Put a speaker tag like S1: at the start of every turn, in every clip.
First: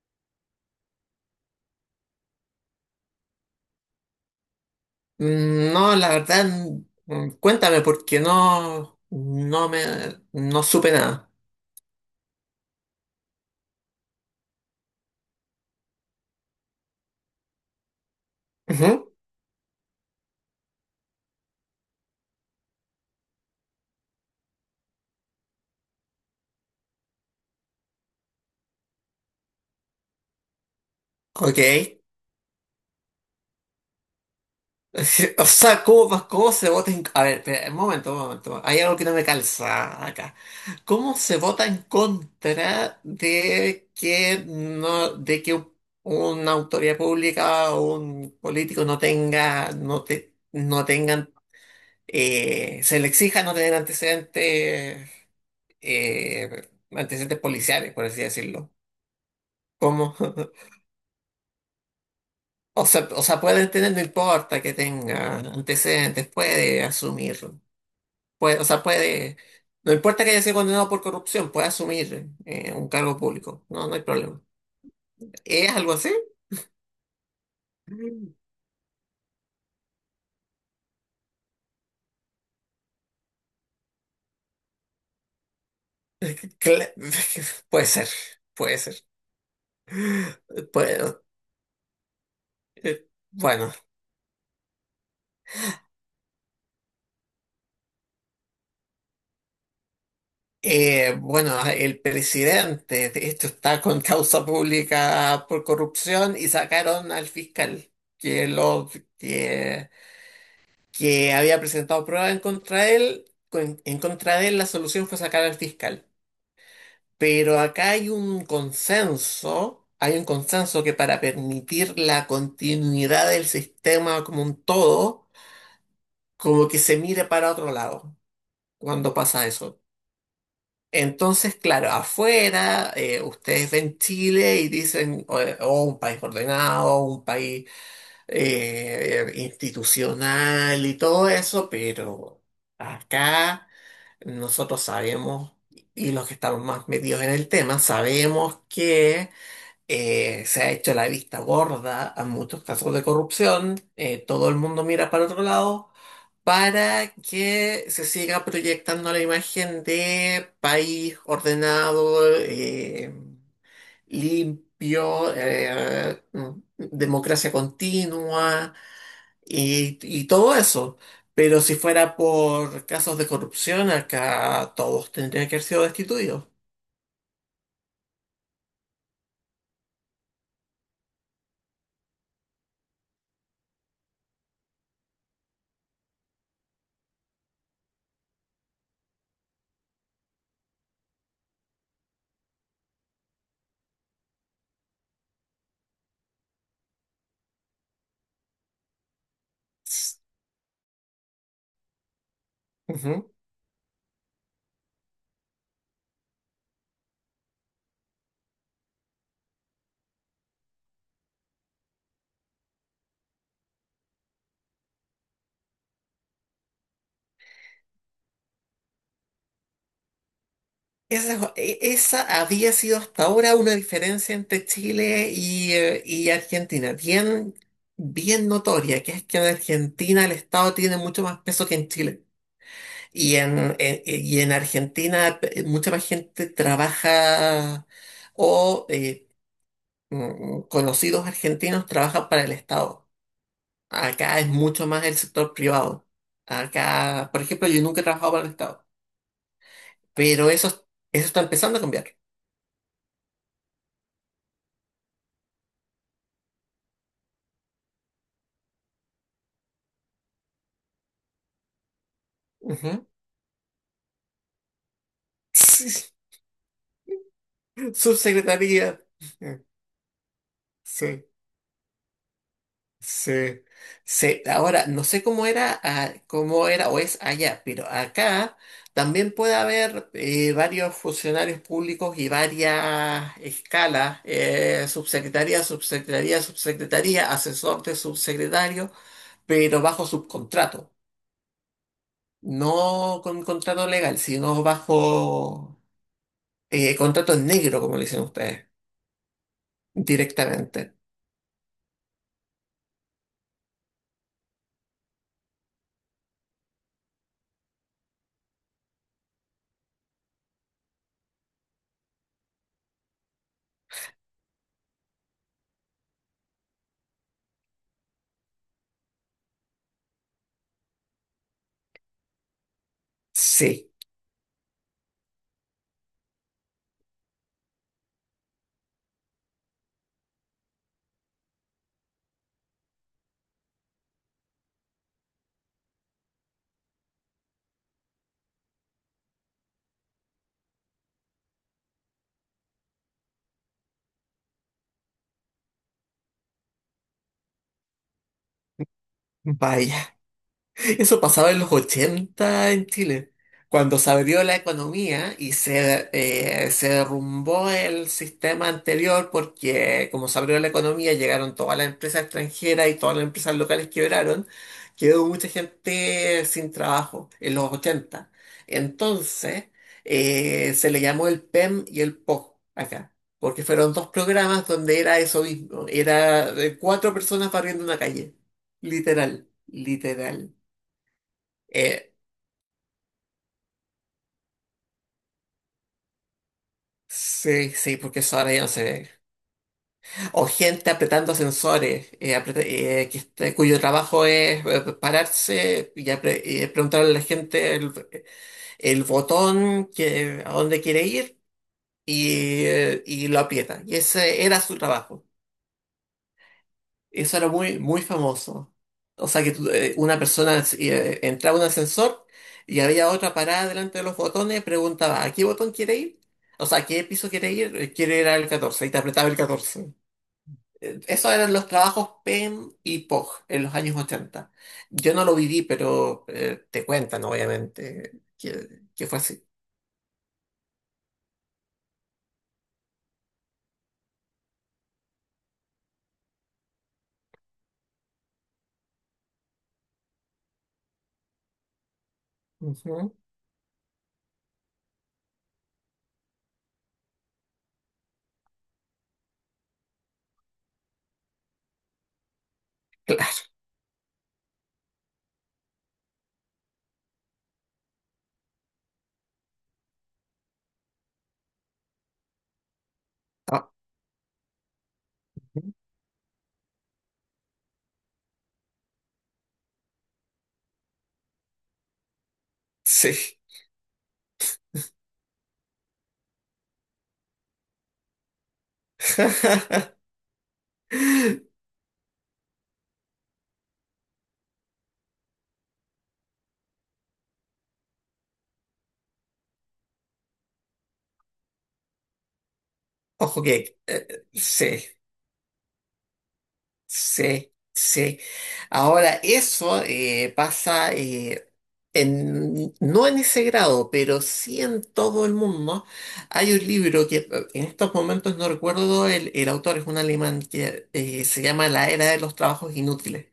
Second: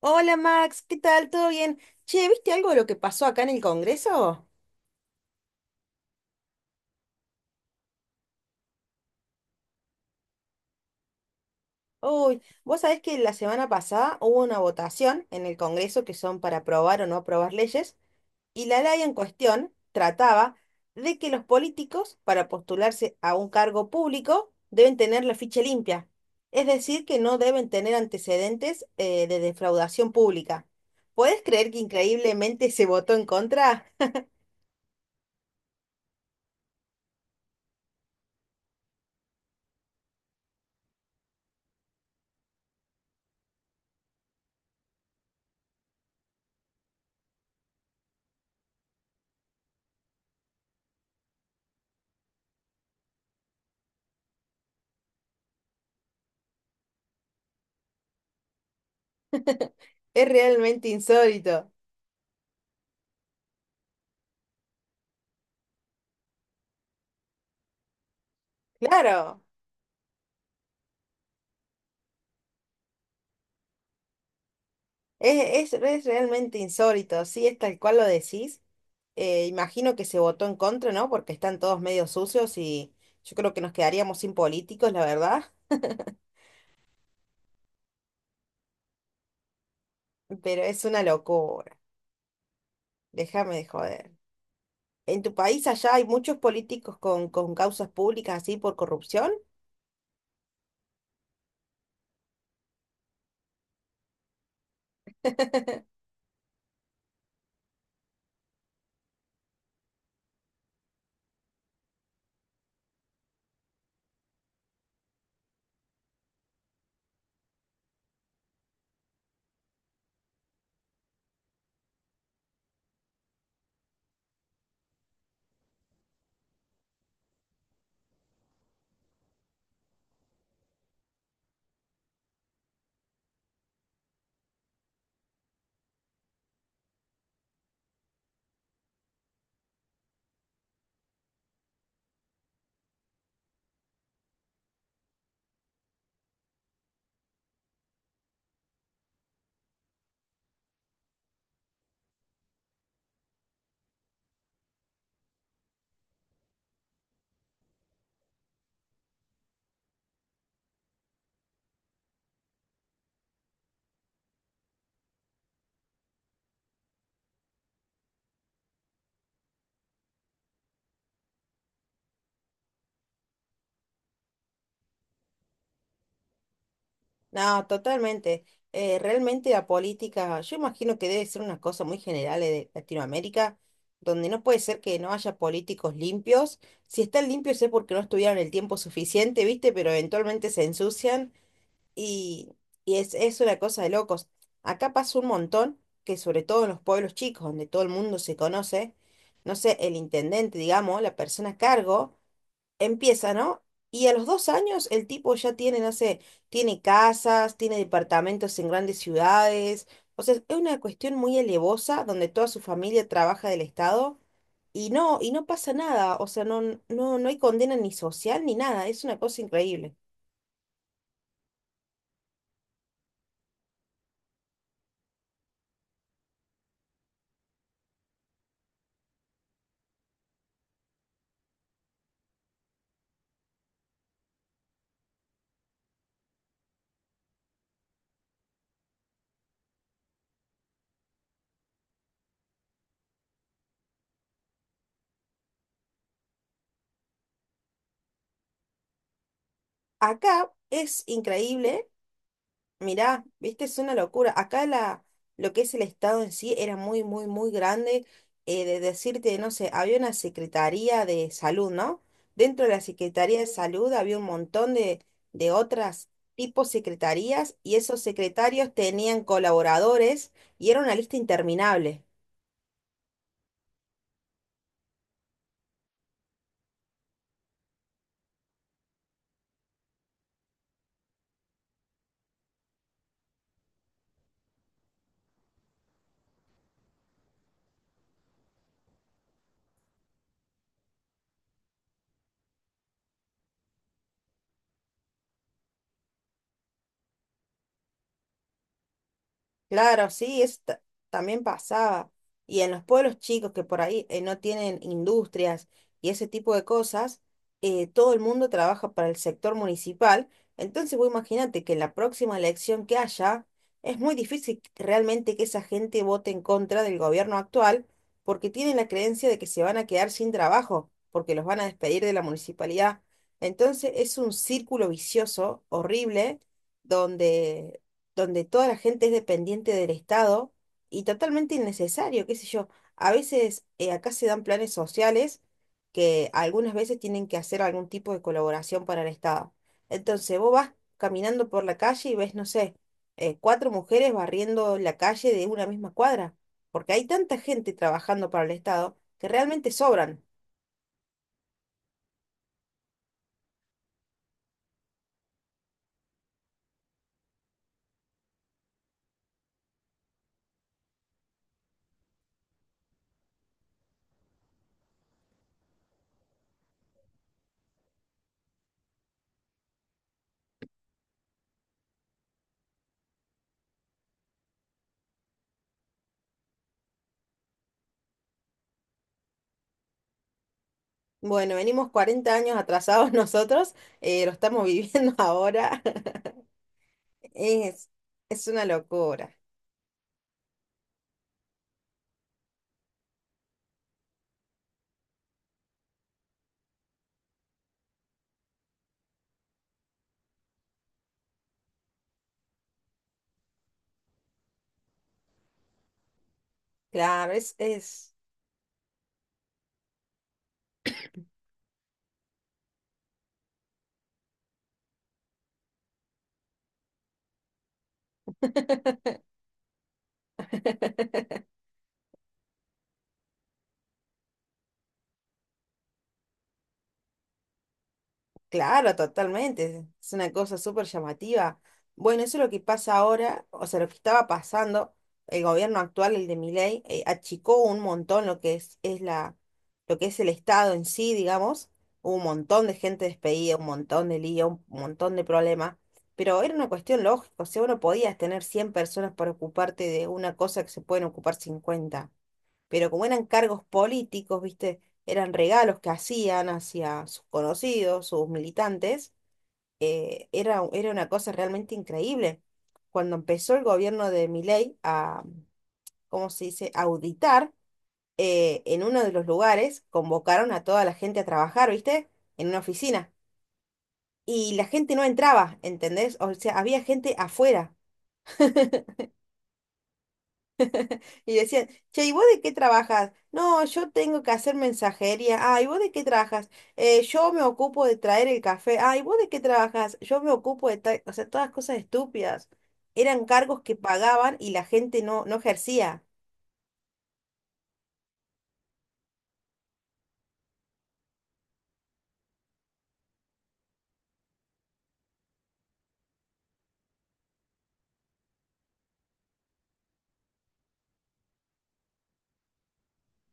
S1: Hola Max, ¿qué tal? ¿Todo bien? Che, ¿viste algo de lo que pasó acá en el Congreso?
S2: No, la verdad, cuéntame porque no supe nada.
S1: Uy, vos sabés que la semana pasada hubo una votación en el Congreso que son para aprobar o no aprobar leyes y la ley
S2: Ujú.
S1: en cuestión trataba de que los políticos para postularse a un cargo público deben tener la ficha limpia, es decir, que no deben tener antecedentes de defraudación pública. ¿Podés
S2: Ok.
S1: creer que increíblemente se votó en contra?
S2: O sea, ¿cómo se vota en... A ver, espera, un momento. Hay algo que no me calza acá. ¿Cómo se vota en contra de que no, una autoridad pública o un político no tengan, se le exija no tener antecedentes, antecedentes policiales, por así decirlo. ¿Cómo?
S1: Es realmente insólito.
S2: O sea, puede tener, no importa que tenga antecedentes, puede asumir, puede,
S1: Claro.
S2: no importa que haya sido condenado por corrupción, puede asumir un cargo público, no, no hay problema. ¿Es
S1: Es, es,
S2: algo
S1: es
S2: así?
S1: realmente insólito, sí, es tal cual lo decís. Imagino que se votó en contra, ¿no? Porque están todos medio sucios y yo creo que nos quedaríamos sin políticos, la verdad.
S2: Cla- puede ser, puede ser.
S1: Pero es una
S2: Puede-
S1: locura. Déjame de
S2: bueno.
S1: joder. ¿En tu país allá hay muchos políticos con causas públicas así por corrupción?
S2: Bueno, el presidente, de hecho, está con causa pública por corrupción y sacaron al fiscal que, lo, que, que había presentado pruebas en contra de él. En contra de él, la solución fue sacar al fiscal. Pero acá hay un consenso que para permitir la continuidad del sistema como un todo, como que se mire para otro lado cuando pasa eso. Entonces, claro, afuera, ustedes ven Chile y dicen, oh, un país ordenado, un país institucional y todo eso, pero acá nosotros sabemos, y los que estamos más metidos en el tema, sabemos que se ha hecho la vista gorda a muchos casos de corrupción. Todo el mundo mira para otro lado para que se siga proyectando la imagen de país ordenado, limpio, democracia continua y todo eso. Pero si fuera por casos de corrupción, acá todos tendrían que haber sido destituidos.
S1: No, totalmente. Realmente la política, yo imagino que debe ser una cosa muy general de Latinoamérica, donde no puede ser que no haya políticos limpios. Si están limpios es porque no estuvieron el tiempo suficiente, ¿viste? Pero eventualmente se ensucian y, y es una cosa de locos. Acá pasa un montón que sobre todo en los pueblos chicos, donde todo el mundo se conoce, no sé, el intendente, digamos, la persona a cargo.
S2: Ujú.
S1: Empieza, ¿no? Y a los 2 años el tipo ya tiene, no sé, tiene casas, tiene departamentos en grandes ciudades. O sea, es una cuestión muy elevosa donde toda su familia trabaja del Estado y no pasa nada. O sea, no, no hay condena ni social ni nada. Es una cosa increíble.
S2: Esa había sido hasta ahora una diferencia entre Chile y Argentina, bien, bien notoria, que es que en Argentina el Estado tiene mucho más peso que en Chile. Y y en Argentina mucha más gente trabaja o conocidos argentinos trabajan para el Estado. Acá es mucho más el sector privado. Acá, por ejemplo, yo nunca he trabajado para el Estado, pero
S1: Acá
S2: eso,
S1: es
S2: eso está empezando a
S1: increíble.
S2: cambiar.
S1: Mirá, viste, es una locura. Lo que es el Estado en sí era muy, muy, muy grande. De decirte, no sé, había una Secretaría de Salud, ¿no? Dentro de la
S2: Ujú.
S1: Secretaría de Salud había un montón de
S2: Sí.
S1: otras tipos secretarías y esos secretarios
S2: Subsecretaría.
S1: tenían
S2: Eh,
S1: colaboradores y era una lista
S2: Sí,
S1: interminable.
S2: sí, sí. Ahora, no sé cómo era, ah, cómo era o es allá, pero acá también puede haber varios funcionarios públicos y varias escalas, subsecretaría, subsecretaría, subsecretaría, asesor de subsecretario, pero bajo subcontrato, no con contrato legal, sino bajo contrato en negro, como le dicen ustedes,
S1: Claro, sí,
S2: directamente.
S1: también pasaba. Y en los pueblos chicos que por ahí no tienen industrias y ese tipo de cosas, todo el mundo trabaja para el sector municipal. Entonces, vos imagínate que en la próxima elección que haya, es muy difícil realmente que esa gente vote en contra del gobierno actual porque tienen la creencia de que se van a quedar sin trabajo, porque los van a despedir de la municipalidad.
S2: Sí,
S1: Entonces, es un círculo vicioso horrible donde donde toda la gente es dependiente del Estado y totalmente innecesario, qué sé yo. A veces acá se dan planes sociales que algunas veces tienen que hacer algún tipo de colaboración para el Estado. Entonces vos vas caminando por la calle y ves, no sé, cuatro mujeres barriendo la calle de una misma cuadra, porque hay tanta gente trabajando para el Estado que realmente
S2: vaya.
S1: sobran.
S2: Eso pasaba en los 80 en Chile, cuando se abrió la economía y se derrumbó el sistema anterior porque como se abrió la economía llegaron todas las empresas extranjeras y todas las empresas locales quebraron, quedó mucha gente sin trabajo en los 80. Entonces se le llamó el PEM y el POG acá. Porque fueron dos programas donde era eso mismo, era de cuatro personas barriendo una calle. Literal, literal.
S1: Bueno, venimos
S2: Eh,
S1: 40 años atrasados nosotros, lo estamos viviendo ahora.
S2: sí,
S1: Es,
S2: sí, porque eso
S1: es
S2: ahora ya
S1: una
S2: no se ve.
S1: locura.
S2: O gente apretando sensores, cuyo trabajo es pararse y preguntarle a la gente el botón que, a dónde quiere ir y lo aprieta. Y ese era su trabajo.
S1: Claro,
S2: Eso era muy, muy
S1: es,
S2: famoso. O sea que tú, una persona entraba a un ascensor y había otra parada delante de los botones, preguntaba, ¿a qué botón quiere ir? O sea, ¿a qué piso quiere ir? Quiere ir al 14 y te apretaba el 14. Esos eran los trabajos PEM y POG en los años ochenta. Yo no lo viví, pero te cuentan, obviamente,
S1: claro,
S2: que fue así.
S1: totalmente. Es una cosa súper llamativa. Bueno, eso es lo que pasa ahora, o sea, lo que estaba pasando, el gobierno actual, el de Milei, achicó un montón lo que es el Estado en sí, digamos. Hubo un montón de gente
S2: Ujú.
S1: despedida, un montón de lío, un montón de problemas. Pero era una cuestión lógica, o sea, vos no podías tener 100 personas para ocuparte de una cosa que se pueden ocupar 50, pero como eran
S2: Claro.
S1: cargos políticos, ¿viste? Eran regalos que hacían hacia sus conocidos, sus militantes, era una cosa realmente increíble. Cuando empezó el
S2: Ah,
S1: gobierno de Milei a, ¿cómo se dice?, auditar, en uno de los lugares convocaron a toda la gente a trabajar, ¿viste? En una oficina.
S2: sí.
S1: Y la gente no entraba, ¿entendés? O sea, había gente afuera. Y decían, che, ¿y vos de qué trabajas? No, yo tengo que hacer mensajería. Ah, ¿y vos de qué trabajas? Yo me ocupo de traer el café. Ah, ¿y vos de qué trabajas? Yo me ocupo de traer... O sea, todas cosas estúpidas. Eran
S2: Ojo
S1: cargos que
S2: que,
S1: pagaban y la
S2: sí.
S1: gente no ejercía.
S2: Sí, sí. Ahora, eso pasa, en, no en ese grado, pero sí en todo el mundo. Hay un libro que, en estos momentos no recuerdo, el autor es un alemán que se llama La Era de los Trabajos Inútiles,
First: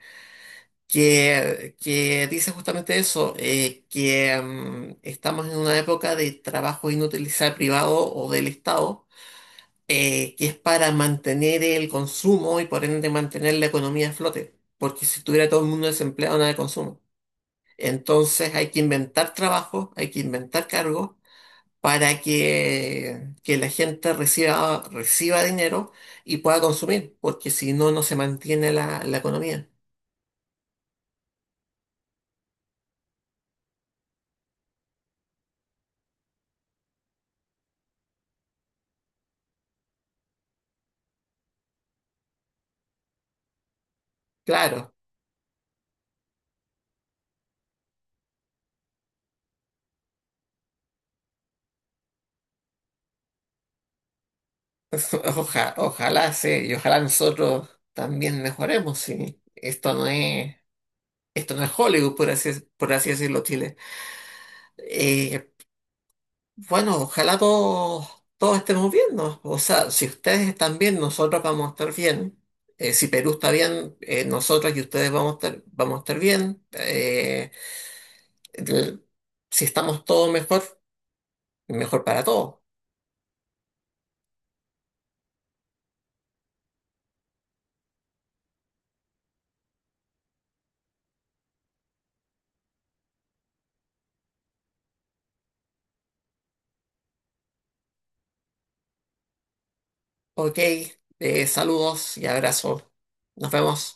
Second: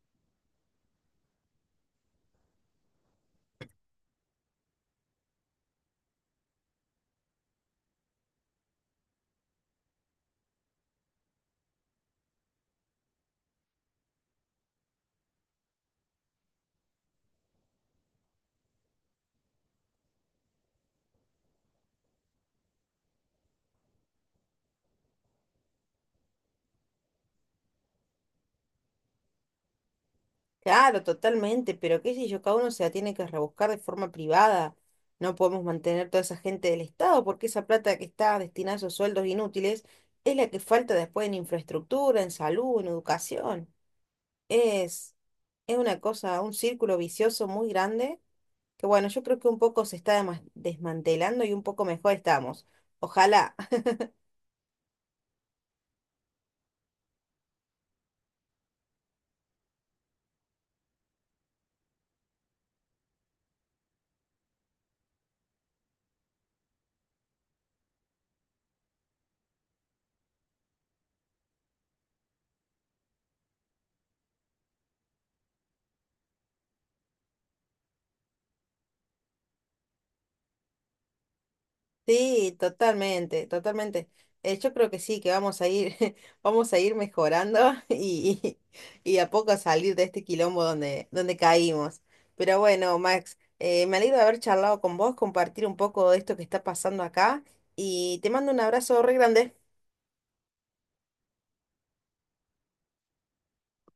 S2: que dice justamente eso, que estamos en una época de trabajo inútil, sea privado o del Estado, que es para mantener el consumo y por ende mantener la economía a flote, porque si estuviera todo el mundo desempleado, nada de consumo. Entonces hay que inventar trabajo, hay que inventar cargos para que la gente reciba, reciba dinero y pueda consumir, porque si no, no se mantiene la economía.
S1: Claro, totalmente, pero qué sé yo, cada uno se la tiene que rebuscar de forma privada. No podemos mantener toda esa gente del Estado porque esa plata que está destinada a esos sueldos inútiles es la que falta después en infraestructura, en salud, en educación.
S2: Claro,
S1: Es, es una cosa, un círculo vicioso muy grande, que bueno, yo creo que un poco se está desmantelando y un poco mejor estamos. Ojalá.
S2: ojalá se y ojalá nosotros también mejoremos, sí. Esto no es Hollywood, por así decirlo, Chile. Eh, bueno, ojalá todos, todos estemos bien, ¿no? O sea, si ustedes están bien, nosotros vamos a estar bien. Si Perú está bien, nosotros y ustedes vamos a estar bien. El- si estamos todos mejor, mejor para
S1: Sí,
S2: todos.
S1: totalmente, totalmente. Yo creo que sí, que vamos a ir mejorando y, y a poco a salir de este quilombo donde, donde caímos. Pero bueno, Max, me alegro de haber charlado con vos, compartir un poco de esto que está pasando acá y te mando un abrazo re grande.
S2: Ok, saludos y abrazos. Nos vemos.